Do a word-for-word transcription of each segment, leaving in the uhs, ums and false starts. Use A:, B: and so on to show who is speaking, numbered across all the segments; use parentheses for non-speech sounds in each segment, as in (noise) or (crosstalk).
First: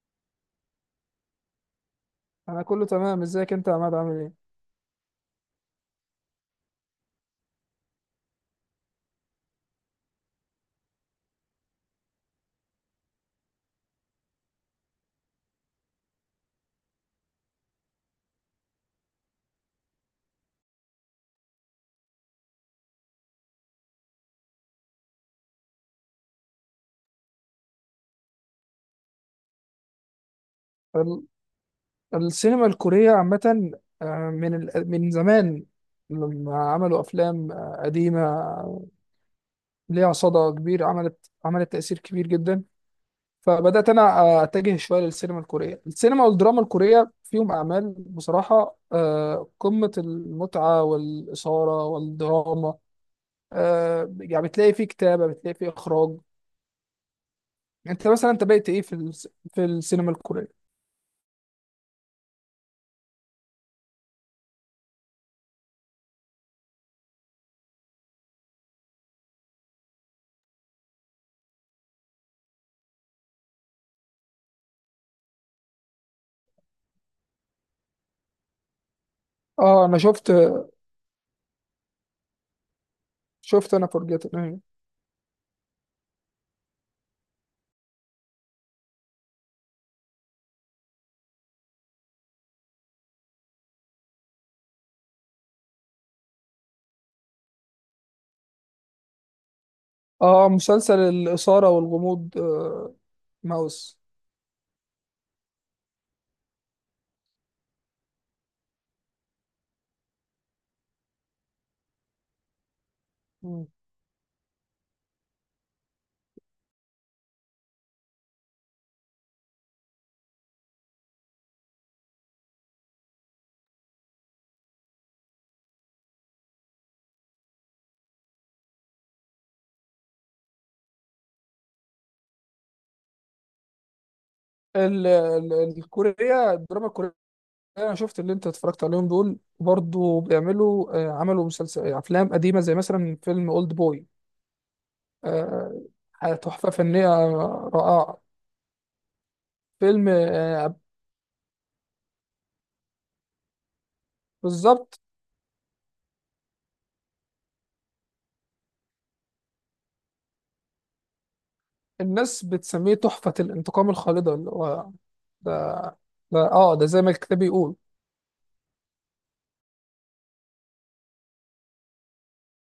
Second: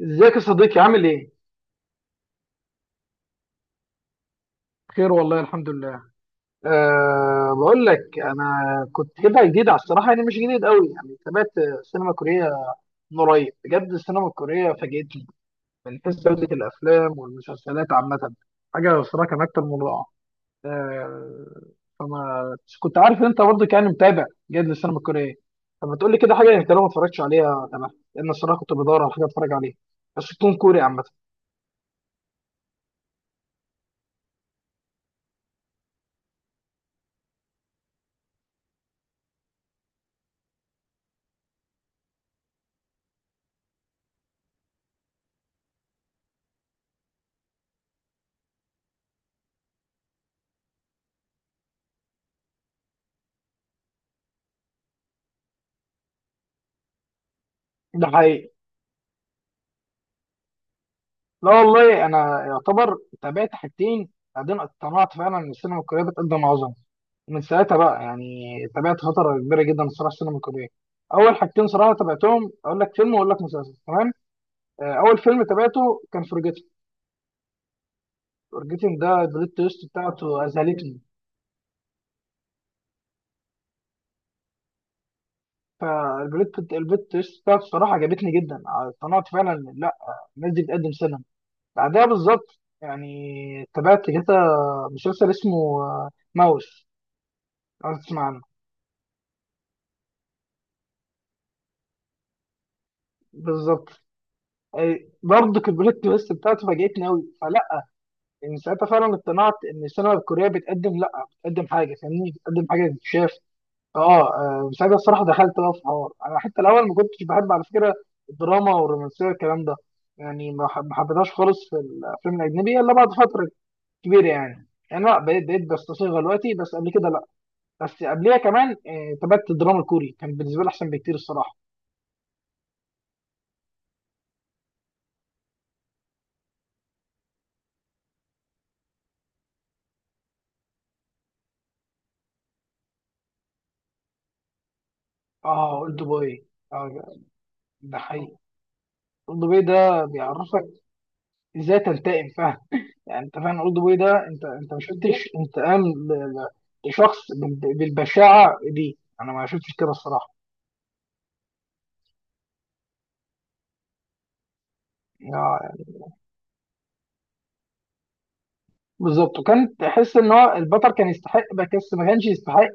A: ازيك يا صديقي؟ عامل ايه؟
B: انا كله تمام. ازيك انت يا عماد، عامل ايه؟
A: خير والله، الحمد لله. أه، بقول لك انا كنت كده جديد على الصراحه، يعني مش جديد قوي، يعني تابعت السينما الكوريه من قريب. بجد السينما الكوريه فاجئتني من حيث جوده الافلام والمسلسلات عامه، حاجه الصراحه كان اكتر من رائعه. أه، فما كنت عارف ان انت برضه كان متابع جيد للسينما الكوريه، فما تقول لي كده حاجه انت لو ما اتفرجتش عليها؟ تمام؟ لان الصراحه كنت بدور على حاجه اتفرج عليها، بس تكون كوري عامه.
B: ال- السينما الكورية عامة، آه، من ال- من زمان لما عملوا افلام آه، قديمة، آه، ليها صدى كبير، عملت عملت تأثير كبير جدا. فبدأت انا آه، اتجه شوية للسينما الكورية. السينما والدراما الكورية فيهم اعمال بصراحة آه، قمة المتعة والإثارة والدراما. آه، يعني بتلاقي فيه كتابة، بتلاقي فيه اخراج.
A: ده
B: انت مثلا انت
A: حقيقي.
B: بقيت ايه في الس- في السينما الكورية؟
A: لا والله، انا يعتبر تابعت حاجتين، بعدين اقتنعت فعلا ان السينما الكوريه بتقدم عظمه، ومن ساعتها بقى يعني تابعت فتره كبيره جدا الصراحه السينما الكوريه. اول حاجتين صراحه تابعتهم، اقول لك فيلم واقول لك مسلسل، تمام؟ آه، اول فيلم تابعته كان فورجيتن. فورجيتن ده البلوت تويست
B: اه، انا
A: بتاعته
B: شفت،
A: اذهلتني.
B: شفت انا فورجيتن، ايوه.
A: فالبلوت البلوت تويست بتاعته الصراحه عجبتني جدا، اقتنعت فعلا إن لا، الناس دي بتقدم سينما. بعدها بالظبط يعني تابعت كده مسلسل اسمه آه، ماوس، لو تسمع عنه.
B: اه، مسلسل الاثاره والغموض، آه،
A: بالظبط.
B: ماوس.
A: أي- برضه كبريت بس بتاعته فاجأتني قوي، فلا، من ساعتها فعلا اقتنعت ان السينما الكوريه بتقدم، لا بتقدم حاجه فاهمني، بتقدم حاجه تتشاف.
B: مم.
A: اه. آه، من ساعتها الصراحه دخلت بقى في حوار، انا حتى الاول ما كنتش بحب على فكره الدراما والرومانسيه والكلام ده، يعني ما حب- ما حبيتهاش خالص في الافلام الاجنبيه الا بعد فتره كبيره، يعني يعني لا، بقيت بقيت بستصيغها دلوقتي، بس قبل كده لا. بس قبليها كمان آه، تابعت الدراما الكوري، كان بالنسبه لي احسن بكتير الصراحه.
B: ال- ال- الكورية، الدراما الكورية. أنا شفت اللي أنت اتفرجت عليهم دول، برضو بيعملوا، آه، عملوا مسلسل آه، أفلام قديمة، زي مثلا فيلم أولد بوي.
A: اه اولد
B: آه،
A: بوي،
B: تحفة فنية
A: اه. ده
B: رائعة.
A: حقيقي. اولد بوي ده
B: فيلم،
A: بيعرفك
B: آه،
A: ازاي تنتقم، فاهم؟ يعني انت فاهم اولد بوي ده؟ انت انت ما
B: بالظبط.
A: شفتش انتقام ل- ل- لشخص بال- بالبشاعه دي، انا ما شفتش كده الصراحه.
B: الناس بتسميه تحفة الانتقام الخالدة، اللي هو
A: آه،
B: ده.
A: يعني.
B: ده اه، ده زي ما الكتاب بيقول.
A: بالظبط، وكان تحس ان هو البطل كان يستحق، بس ما كانش يستحق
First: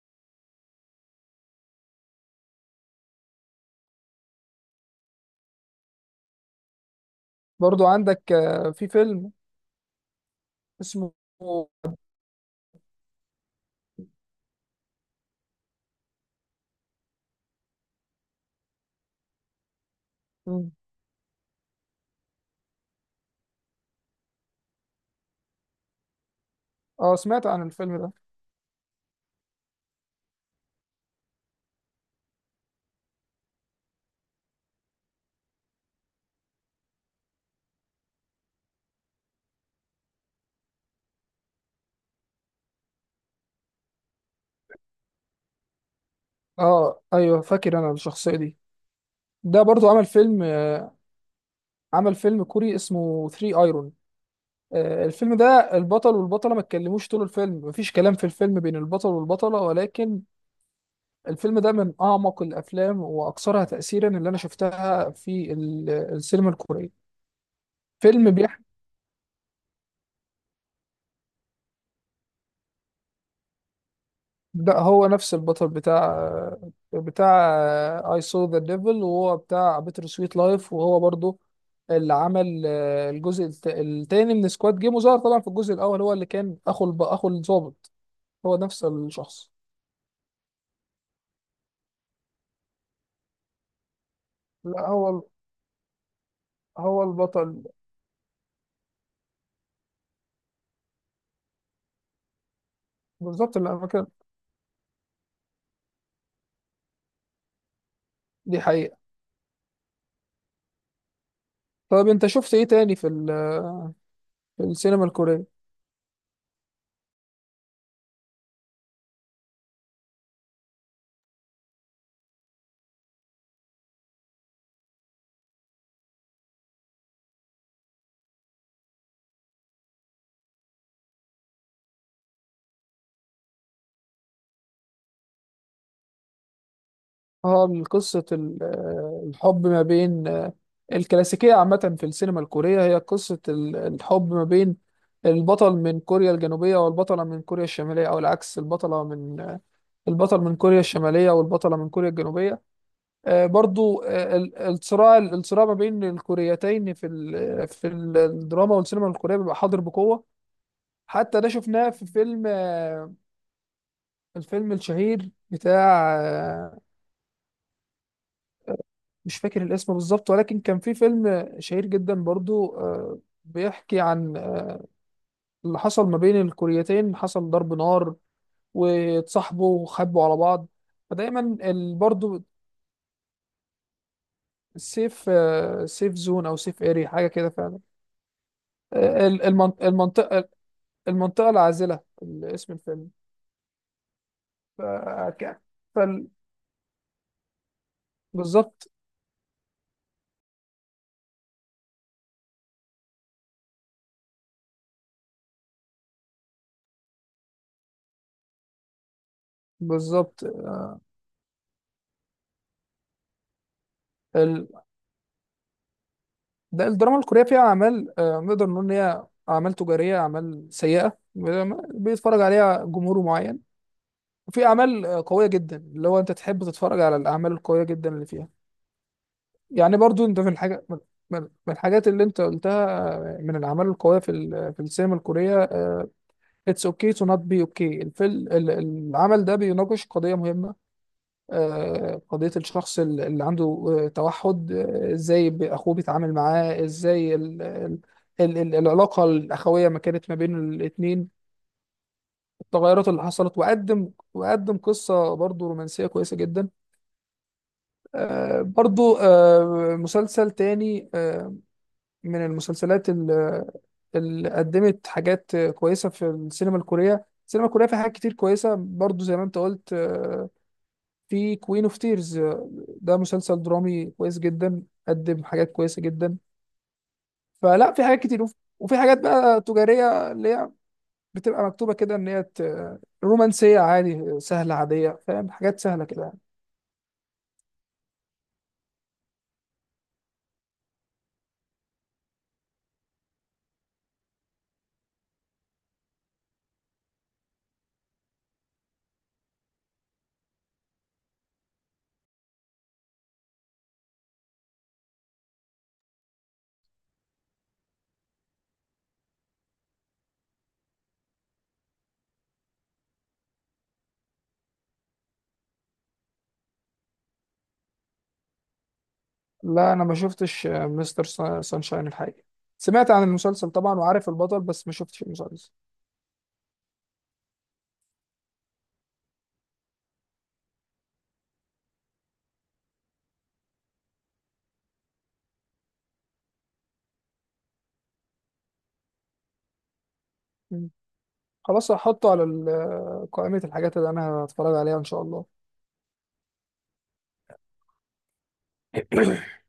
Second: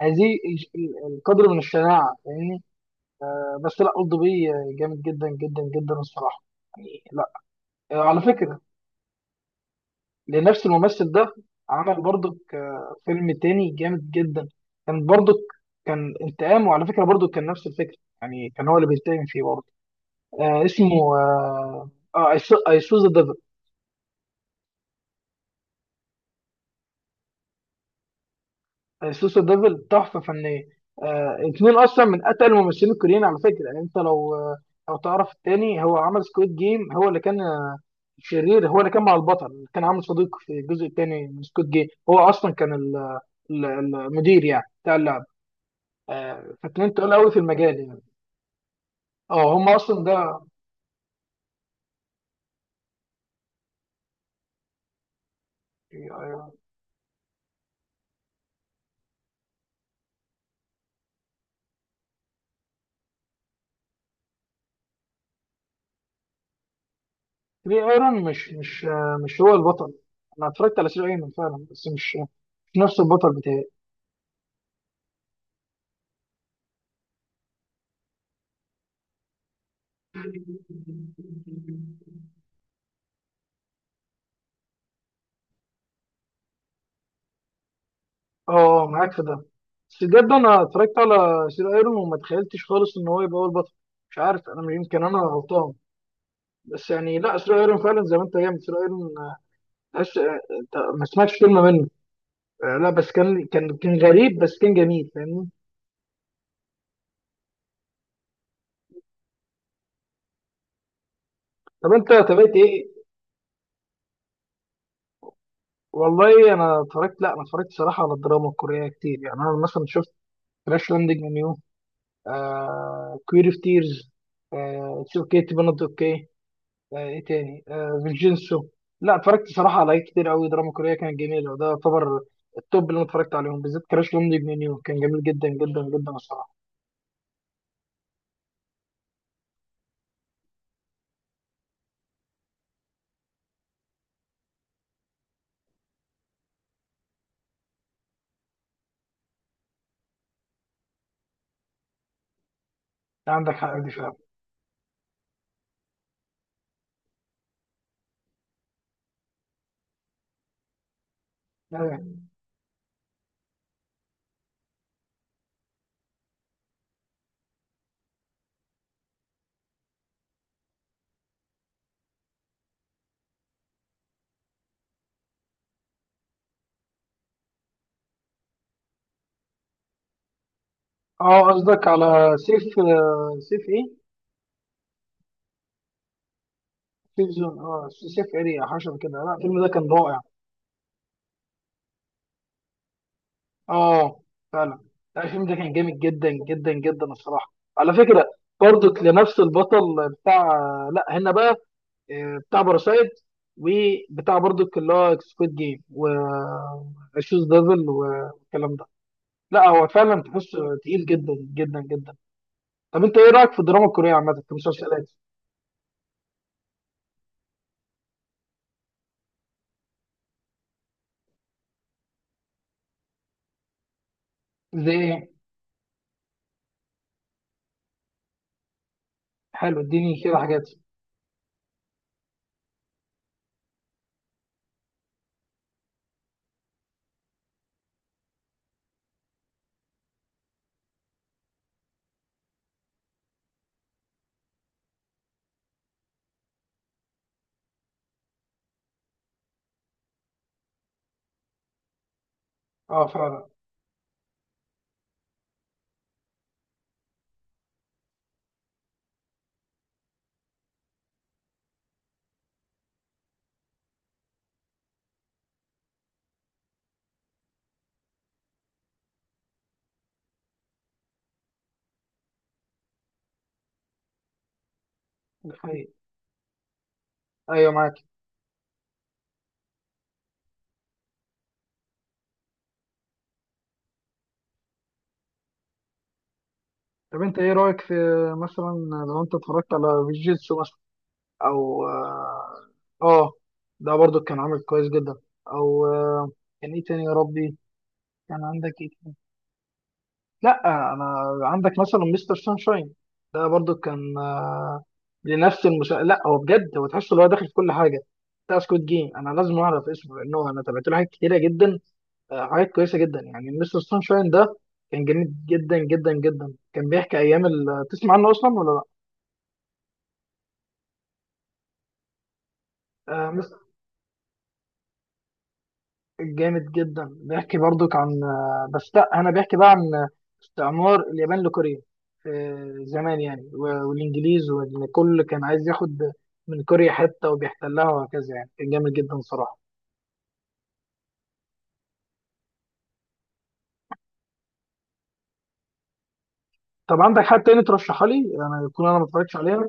A: هذه الج- ال- القدر من الشناعه، فاهمني؟ آه، بس لا، اولد بوي جامد جدا جدا جدا الصراحه، يعني لا.
B: برضو
A: آه، على
B: عندك
A: فكره،
B: آه، في فيلم
A: لنفس الممثل
B: اسمه،
A: ده، عمل برضك آه، فيلم تاني جامد جدا، كان برضك كان انتقام، وعلى فكرة برضك كان نفس الفكرة، يعني كان هو اللي بينتقم فيه برضه. آه اسمه، اه، اي سو ذا ديفل.
B: اه، سمعت عن الفيلم ده.
A: اي سو ذا ديفل تحفة فنية. آه، اتنين اصلا من اتقل الممثلين الكوريين على فكرة، يعني انت لو آه، لو تعرف التاني، هو عمل سكويد جيم، هو اللي كان آه، شرير، هو اللي كان مع البطل اللي كان عامل صديق في الجزء التاني من سكويد جيم، هو اصلا كان ال- ال- المدير يعني بتاع اللعبة. آه، فاتنين
B: اه
A: تقول قوي في
B: ايوه،
A: المجال
B: فاكر انا
A: يعني.
B: الشخصيه دي.
A: اه
B: ده
A: هم
B: برضو
A: اصلا
B: عمل
A: ده.
B: فيلم، عمل فيلم كوري اسمه ثري ايرون. آه، الفيلم ده البطل
A: آه،
B: والبطله ما اتكلموش طول الفيلم، مفيش كلام في الفيلم بين البطل والبطله، ولكن الفيلم ده من اعمق الافلام واكثرها تاثيرا اللي انا شفتها في ال- السينما الكوريه.
A: تري ايرون،
B: فيلم
A: مش
B: بيحكي.
A: مش آه، مش هو البطل؟ انا اتفرجت على تري ايرون فعلا، بس مش مش نفس البطل بتاعي.
B: ده هو نفس البطل بتاع، بتاع آه، I saw the devil، وهو بتاع بيتر
A: اه.
B: سويت لايف، وهو برضو اللي عمل، آه، الجزء الت- التاني من سكواد جيم، وظهر طبعا في الجزء الاول هو اللي كان اخو الب... اخو الضابط. هو نفس
A: آه، معاك في ده،
B: الشخص.
A: بس بجد انا اتفرجت على سير ايرون وما تخيلتش خالص ان هو يبقى هو البطل. مش عارف، انا مش-
B: لا،
A: يمكن
B: هو
A: انا
B: ال-
A: غلطان، بس
B: هو
A: يعني لا، سير
B: البطل.
A: ايرون فعلا زي ما انت، جامد. سير ايرون آه، تحس آه، انت ما سمعتش كلمه منه. آه، لا بس كان
B: بالظبط، اللي
A: كان
B: انا
A: كان
B: كان،
A: غريب، بس كان جميل، فاهمني؟
B: دي حقيقة.
A: طب انت
B: طب انت شفت
A: تابعت
B: ايه تاني
A: ايه؟
B: في ال... في السينما الكورية؟
A: والله انا اتفرجت، لا انا اتفرجت صراحه على الدراما الكوريه كتير، يعني انا مثلا شفت كراش لاندنج اون يو، كوير اوف تيرز، اتس اوكي تو بي نوت اوكي، ايه تاني، فينجينسو. لا اتفرجت صراحه على حاجات كتير قوي دراما كوريه كانت جميله، وده يعتبر التوب اللي انا اتفرجت عليهم. بالذات كراش لاندنج اون يو كان جميل جدا جدا جدا الصراحه.
B: اه، قصة ال- آه، الحب ما بين، آه، الكلاسيكية عامة في السينما الكورية هي قصة ال- الحب ما بين البطل من كوريا الجنوبية والبطلة من كوريا الشمالية، أو العكس، البطلة من، آه، البطل من كوريا الشمالية والبطلة من كوريا الجنوبية.
A: لا،
B: آه،
A: عندك حق، دي
B: برضو،
A: فعلا.
B: آه، ال- الصراع الصراع ما بين الكوريتين في ال- في ال- الدراما والسينما الكورية بيبقى حاضر بقوة. حتى ده شفناه في
A: اه،
B: فيلم، آه، الفيلم الشهير بتاع، آه، مش فاكر الاسم بالظبط، ولكن كان في فيلم شهير جدا برضو، آه، بيحكي عن، آه، اللي حصل ما بين الكوريتين، حصل ضرب نار واتصاحبوا وخبوا على بعض.
A: آه،
B: فدايما
A: قصدك
B: ال-
A: على
B: برضو
A: سيف، آه، سيف ايه؟
B: السيف، آه، سيف زون او سيف اري، حاجه
A: سيف
B: كده
A: زون،
B: فعلا.
A: اه سيف اريا، حشر كده.
B: آه،
A: لا
B: ال-
A: الفيلم ده
B: المن-
A: كان رائع.
B: المنطقه، المنطقه العازله، ال- اسم الفيلم.
A: اه فعلا. لا
B: ف-
A: الفيلم ده
B: ك-
A: كان جامد
B: فال-
A: جدا جدا جدا الصراحه، على فكره.
B: بالظبط.
A: برضك لنفس البطل بتاع، لا هنا بقى آه، بتاع باراسايت، وبتاع برضك اللي هو سكويد جيم، و شوز ديفل والكلام ده. لا هو فعلا
B: بالظبط،
A: تحس تقيل جدا جدا جدا. طب انت ايه رايك في الدراما الكوريه عامه كمسلسلات؟
B: ده الدراما الكورية فيها أعمال، آه، نقدر نقول إن هي أعمال تجارية، أعمال سيئة بيتفرج عليها جمهور معين، وفي
A: زي
B: أعمال، آه،
A: ايه،
B: قوية جدا، اللي هو أنت تحب تتفرج على الأعمال القوية جدا اللي فيها،
A: حلو،
B: يعني،
A: اديني
B: برضو
A: كده
B: أنت في
A: حاجات.
B: الحاجة من من- من الحاجات اللي أنت قلتها. آه، من الأعمال القوية في ال- في السينما الكورية، آه، It's okay to not be okay. الفيلم ال- العمل ده بيناقش قضية مهمة. آه، قضية الشخص ال- اللي عنده، آه، توحد، آه، ازاي ب- اخوه بيتعامل معاه ازاي، ال- ال- ال- ال- العلاقة الأخوية ما كانت ما بين الاتنين،
A: اه
B: التغيرات اللي
A: فعلا.
B: حصلت، وقدم وقدم قصة برضو رومانسية كويسة جدا. آه، برضو، آه، مسلسل تاني، آه، من المسلسلات ال- اللي قدمت حاجات كويسة في السينما الكورية. السينما الكورية فيها حاجات كتير كويسة، برضو زي ما انت قلت، آه، في كوين اوف تيرز، ده مسلسل درامي كويس جدا، قدم
A: ده
B: حاجات
A: حقيقي.
B: كويسه جدا.
A: ايوه
B: فلا،
A: معاك.
B: في حاجات كتير، وف- وفي حاجات بقى تجاريه اللي هي بتبقى مكتوبه كده ان هي ت- رومانسيه عادي، سهله، عاديه، فاهم، حاجات سهله كده يعني.
A: طب انت ايه رايك في، مثلا، لو انت اتفرجت على فيجيتسو مثلا، او اه آه، ده برضو كان عامل كويس جدا، او آه، كان ايه تاني يا ربي، كان عندك ايه تاني؟ لا انا، عندك مثلا مستر سانشاين، ده برضو كان آه، لنفس المسا... لا هو بجد هو تحس ان هو داخل في كل حاجه، بتاع سكوت جيم. انا لازم اعرف اسمه لانه انا تابعت له حاجات كتيره جدا، آه، حاجات كويسه جدا، يعني مستر سانشاين ده كان جميل جدا جدا جدا. كان بيحكي ايام ال... تسمع عنه اصلا ولا لا؟
B: لا، انا ما شفتش مستر سانشاين الحقيقه. سمعت عن
A: آه،
B: المسلسل طبعا، وعارف البطل، بس ما شفتش المسلسل.
A: جامد جدا، بيحكي برضك عن آه، بس لا انا، بيحكي بقى عن استعمار اليابان لكوريا آه، زمان يعني، و- والانجليز، وان كل كان عايز ياخد من كوريا حته وبيحتلها وهكذا، يعني كان جامد جدا صراحه.
B: مم. خلاص، هحطه على ال- قائمه الحاجات اللي انا هتفرج عليها ان شاء الله.
A: طب عندك حد تاني ترشحها لي انا يكون انا ما اتفرجتش
B: (coughs)
A: عليها؟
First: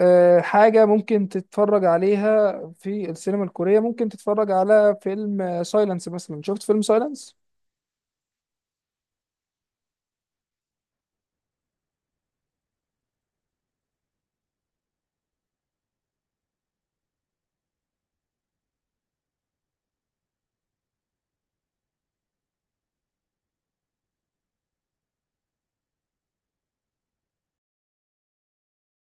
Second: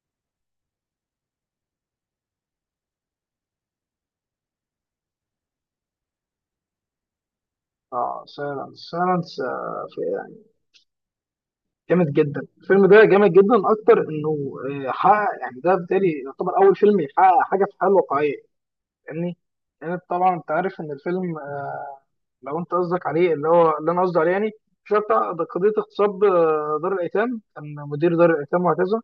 B: آه، حاجة ممكن تتفرج عليها في السينما الكورية، ممكن تتفرج على فيلم سايلنس مثلا. شفت فيلم سايلنس؟
A: اه سايلنس، سايلنس، آه، في- يعني جامد جدا الفيلم ده، جامد جدا اكتر انه آه، حقق، يعني ده بالتالي يعتبر اول فيلم يحقق حاجه في الحياه الواقعيه، فاهمني؟ لان يعني طبعا انت عارف ان الفيلم، لو انت قصدك عليه اللي هو اللي انا قصدي عليه يعني، مش هو بتاع ده قضيه اغتصاب، آه، دار الايتام، كان مدير دار الايتام وهكذا،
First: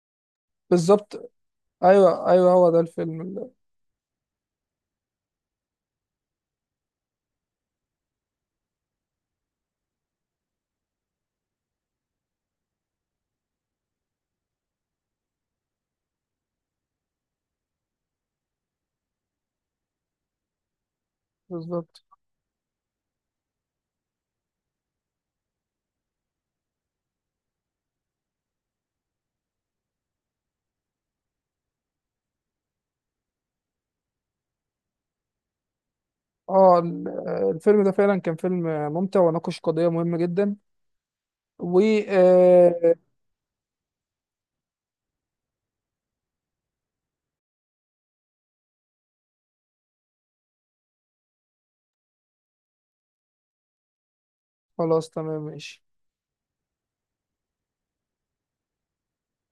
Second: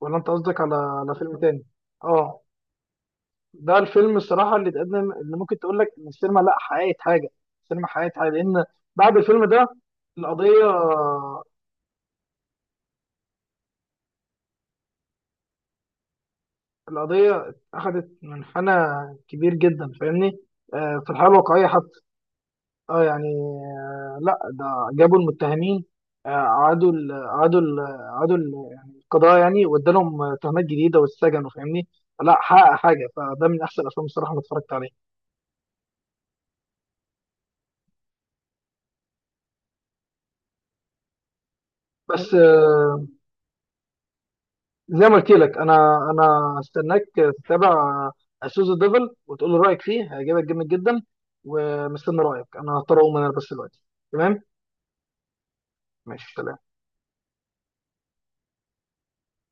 A: ولا انت قصدك على على
B: بالظبط.
A: فيلم تاني؟
B: ايوه
A: اه.
B: ايوه، هو ده الفيلم ال-
A: ده الفيلم الصراحه اللي اتقدم، اللي ممكن تقول لك ان السينما، لا حققت حاجه، السينما حققت حاجه، لان بعد الفيلم ده القضيه، القضيه اخذت منحنى كبير جدا، فاهمني؟ آه، في الحاله الواقعيه
B: بالظبط.
A: حتى. اه يعني آه، لا ده، جابوا المتهمين، آه، اعادوا ال- اعادوا ال- اعادوا ال- يعني القضاء يعني، وادالهم آه، تهمات جديده واتسجنوا، فاهمني؟ لا حقق حاجه، فده من احسن الافلام الصراحه اللي اتفرجت عليها.
B: اه، ال- آه، الفيلم ده فعلا كان فيلم ممتع وناقش قضية مهمة جدا. و،
A: بس
B: آه،
A: آه، زي ما قلت لك، انا انا هستناك تتابع سوز ديفل وتقول لي رايك فيه، هيعجبك جامد جدا. ومستني رايك. انا هضطر اقوم انا بس دلوقتي. تمام؟
B: خلاص تمام، ماشي.
A: ماشي، سلام.